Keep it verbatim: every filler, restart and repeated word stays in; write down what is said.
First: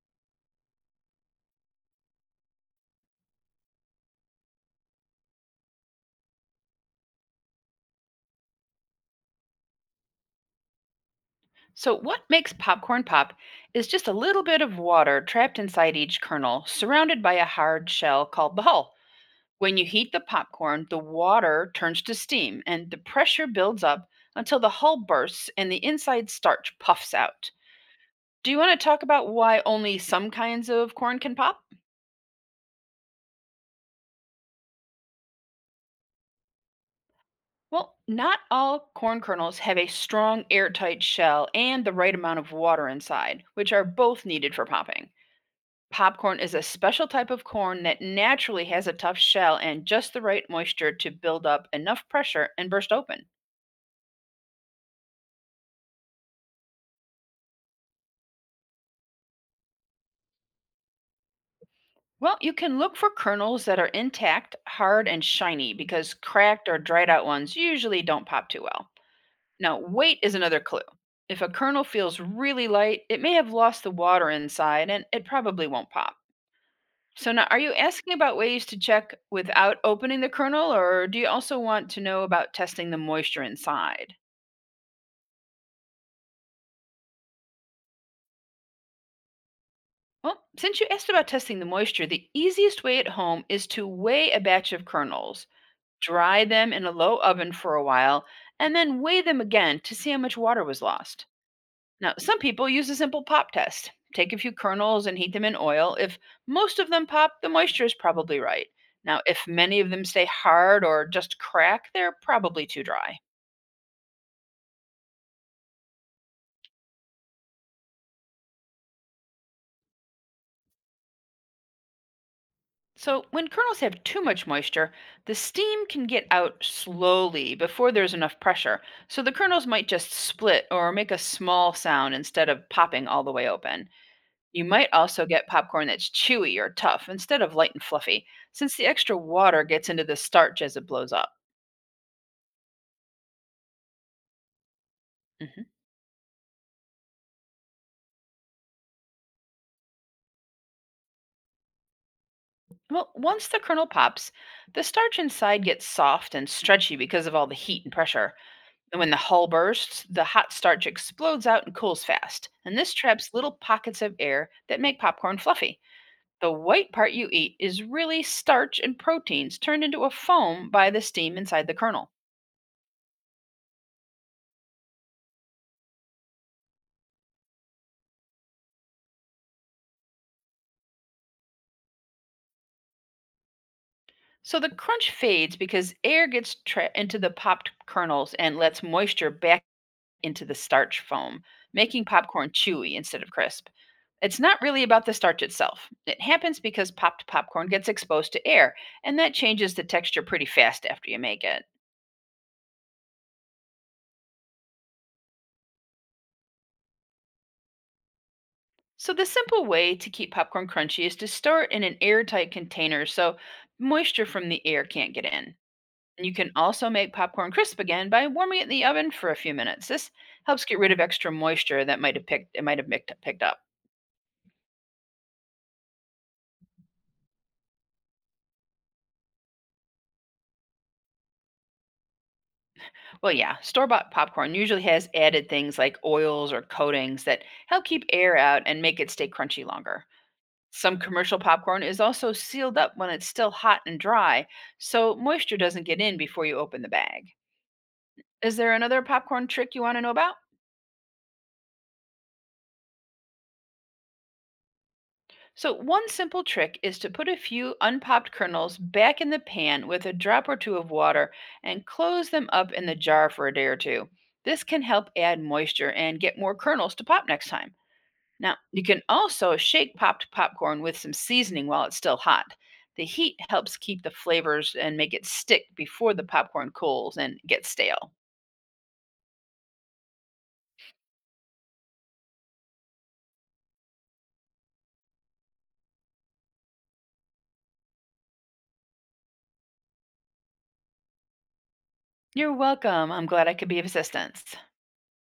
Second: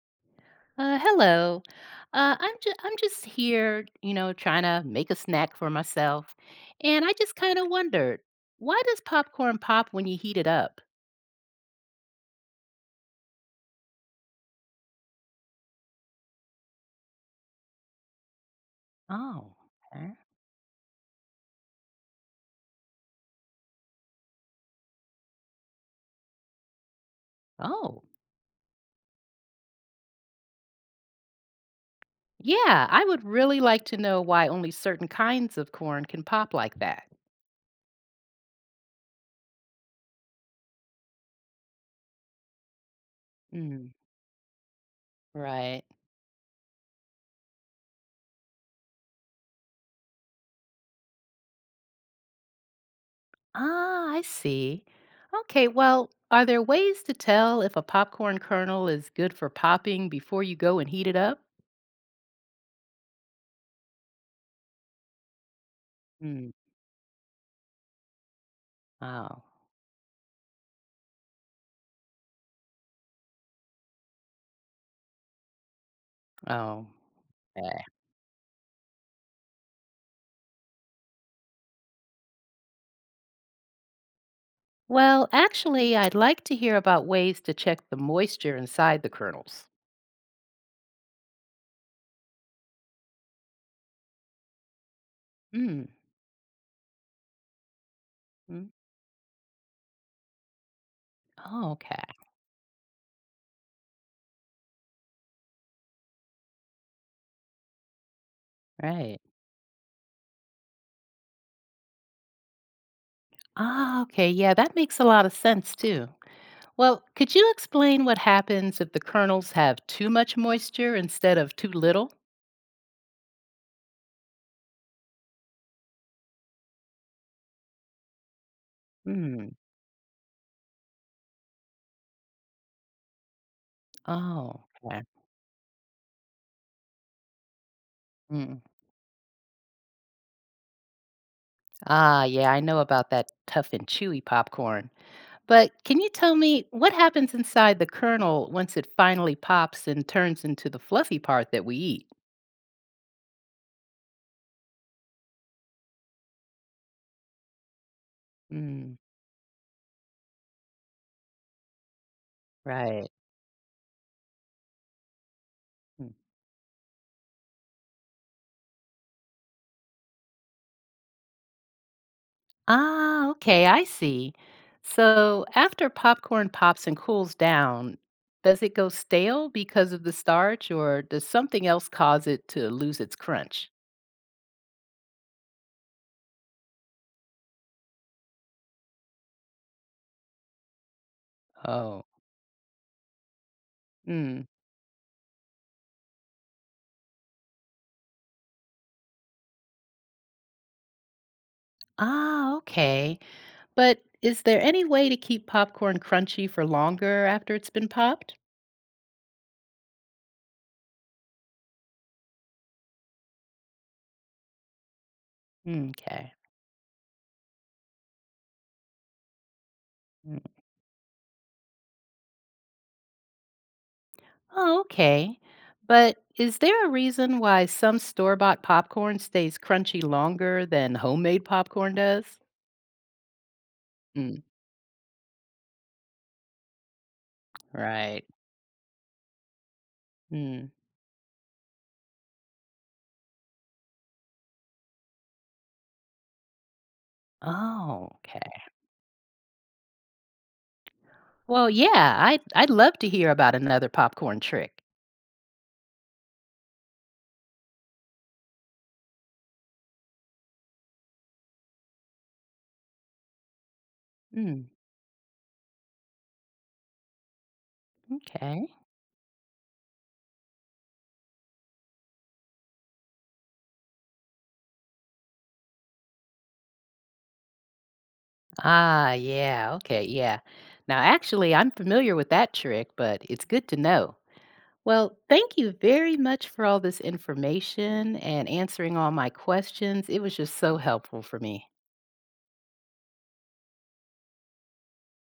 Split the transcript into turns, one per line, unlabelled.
Uh, hello. Uh, I'm just I'm just here, you know, trying to make a snack for myself, and I just kind of wondered why does popcorn pop when you heat it up?
So, what makes popcorn pop is just a little bit of water trapped inside each kernel, surrounded by a hard shell called the hull.
Oh,
When you heat
okay.
the popcorn, the water turns to steam and the pressure builds up until the hull bursts and the inside starch puffs out.
Oh,
Do you want to talk about why only some kinds of corn can pop?
yeah. I would really like to know why only certain kinds of corn can pop like that.
Well, not all corn kernels have a strong airtight shell and the right amount of water inside, which are
Mm,
both needed for popping.
right.
Popcorn is a special type of corn that naturally has a tough shell and just the right moisture to build up enough pressure and burst open.
Ah, I see. Okay. Well, are there ways to tell if a popcorn kernel is good for popping before you go and heat it up?
Well, you can look for kernels that are intact, hard, and shiny because
Mm,
cracked or dried out ones usually don't pop too well.
oh,
Now, weight is another clue. If a kernel feels really light, it may have lost the water inside and it probably won't pop.
oh.
So, now are you asking about ways to check without opening the kernel, or do you also want to know about testing the moisture inside?
Well, actually, I'd like to hear about ways to check the moisture inside the kernels.
Well, since you asked about testing the moisture, the easiest way at home is to weigh a batch of kernels,
Mm.
dry them in a low oven for a while,
Mm.
and then weigh them again to see how much water was lost.
Oh, okay.
Now, some people use a simple pop test. Take a few kernels and heat them in oil. If most of them pop, the moisture is probably right.
Right.
Now, if many of them stay hard or just crack, they're probably too dry.
Ah, okay. Yeah, that makes a lot of sense too. Well, could you explain what happens if the kernels have too much moisture instead of too little?
So, when kernels have too much moisture, the steam can get out slowly before there's enough pressure. So, the
Mm.
kernels might just split or make a small sound instead of popping all the way open.
Oh,
You might
okay.
also get popcorn that's chewy or tough instead of light and fluffy,
Mm.
since the extra water gets into the starch as it blows up.
Ah, yeah, I know about that tough and chewy popcorn.
Mhm.
But can you tell me what happens inside the kernel once it finally pops and turns into the fluffy part that we
Well, once the kernel pops, the starch inside gets soft and stretchy because of all the heat and pressure.
eat?
And when the hull bursts, the hot starch explodes out and cools fast, and this
Right.
traps little pockets of air that make popcorn fluffy.
Mm.
The white part you eat is really starch and proteins turned into a foam by the steam inside the kernel.
Ah, okay, I see. So after popcorn pops and cools down, does it go stale because of the starch, or does something else cause it to lose its crunch?
So, the crunch fades because air gets trapped into the popped kernels and lets moisture back into the starch foam, making
Oh.
popcorn chewy instead of crisp. It's
Mm.
not really about the starch itself. It happens because popped popcorn gets exposed to air, and that changes the texture pretty fast after you make it.
Ah, okay. But is there any way to keep popcorn crunchy for longer after it's been popped?
So, the simple way to keep popcorn crunchy is to store it in an airtight container so moisture from the air can't get in. And
Okay.
you can also make popcorn crisp again by warming it in the oven for a few minutes. This
Mm.
helps get rid of extra moisture that might have picked it might have picked picked up.
Oh, okay. But is there a reason why some store-bought popcorn stays crunchy longer than homemade popcorn does?
Well, yeah, store bought
Hmm.
popcorn usually has added things like oils or coatings that help keep
Right.
air out and make it stay crunchy longer.
Mm.
Some commercial popcorn is also sealed up when it's still hot and dry, so moisture doesn't get in before you open the bag.
Oh, okay.
Is there another popcorn trick you want to know about?
Well, yeah, I'd I'd love to hear about another popcorn trick.
So, one simple trick is to put a few unpopped kernels back in the pan with a drop or two of water and close them up in the jar for a day or two. This
Mm,
can help add moisture and get more kernels to pop next time. Now,
okay.
you can also shake popped popcorn with some seasoning while it's still hot. The heat helps keep the flavors and make it stick before the popcorn cools and gets stale.
Ah, yeah, okay, yeah. Now, actually, I'm familiar with that trick, but it's good to know. Well, thank you very much for all this information and answering all my questions. It was just so helpful for me.
You're welcome. I'm glad I could be of assistance.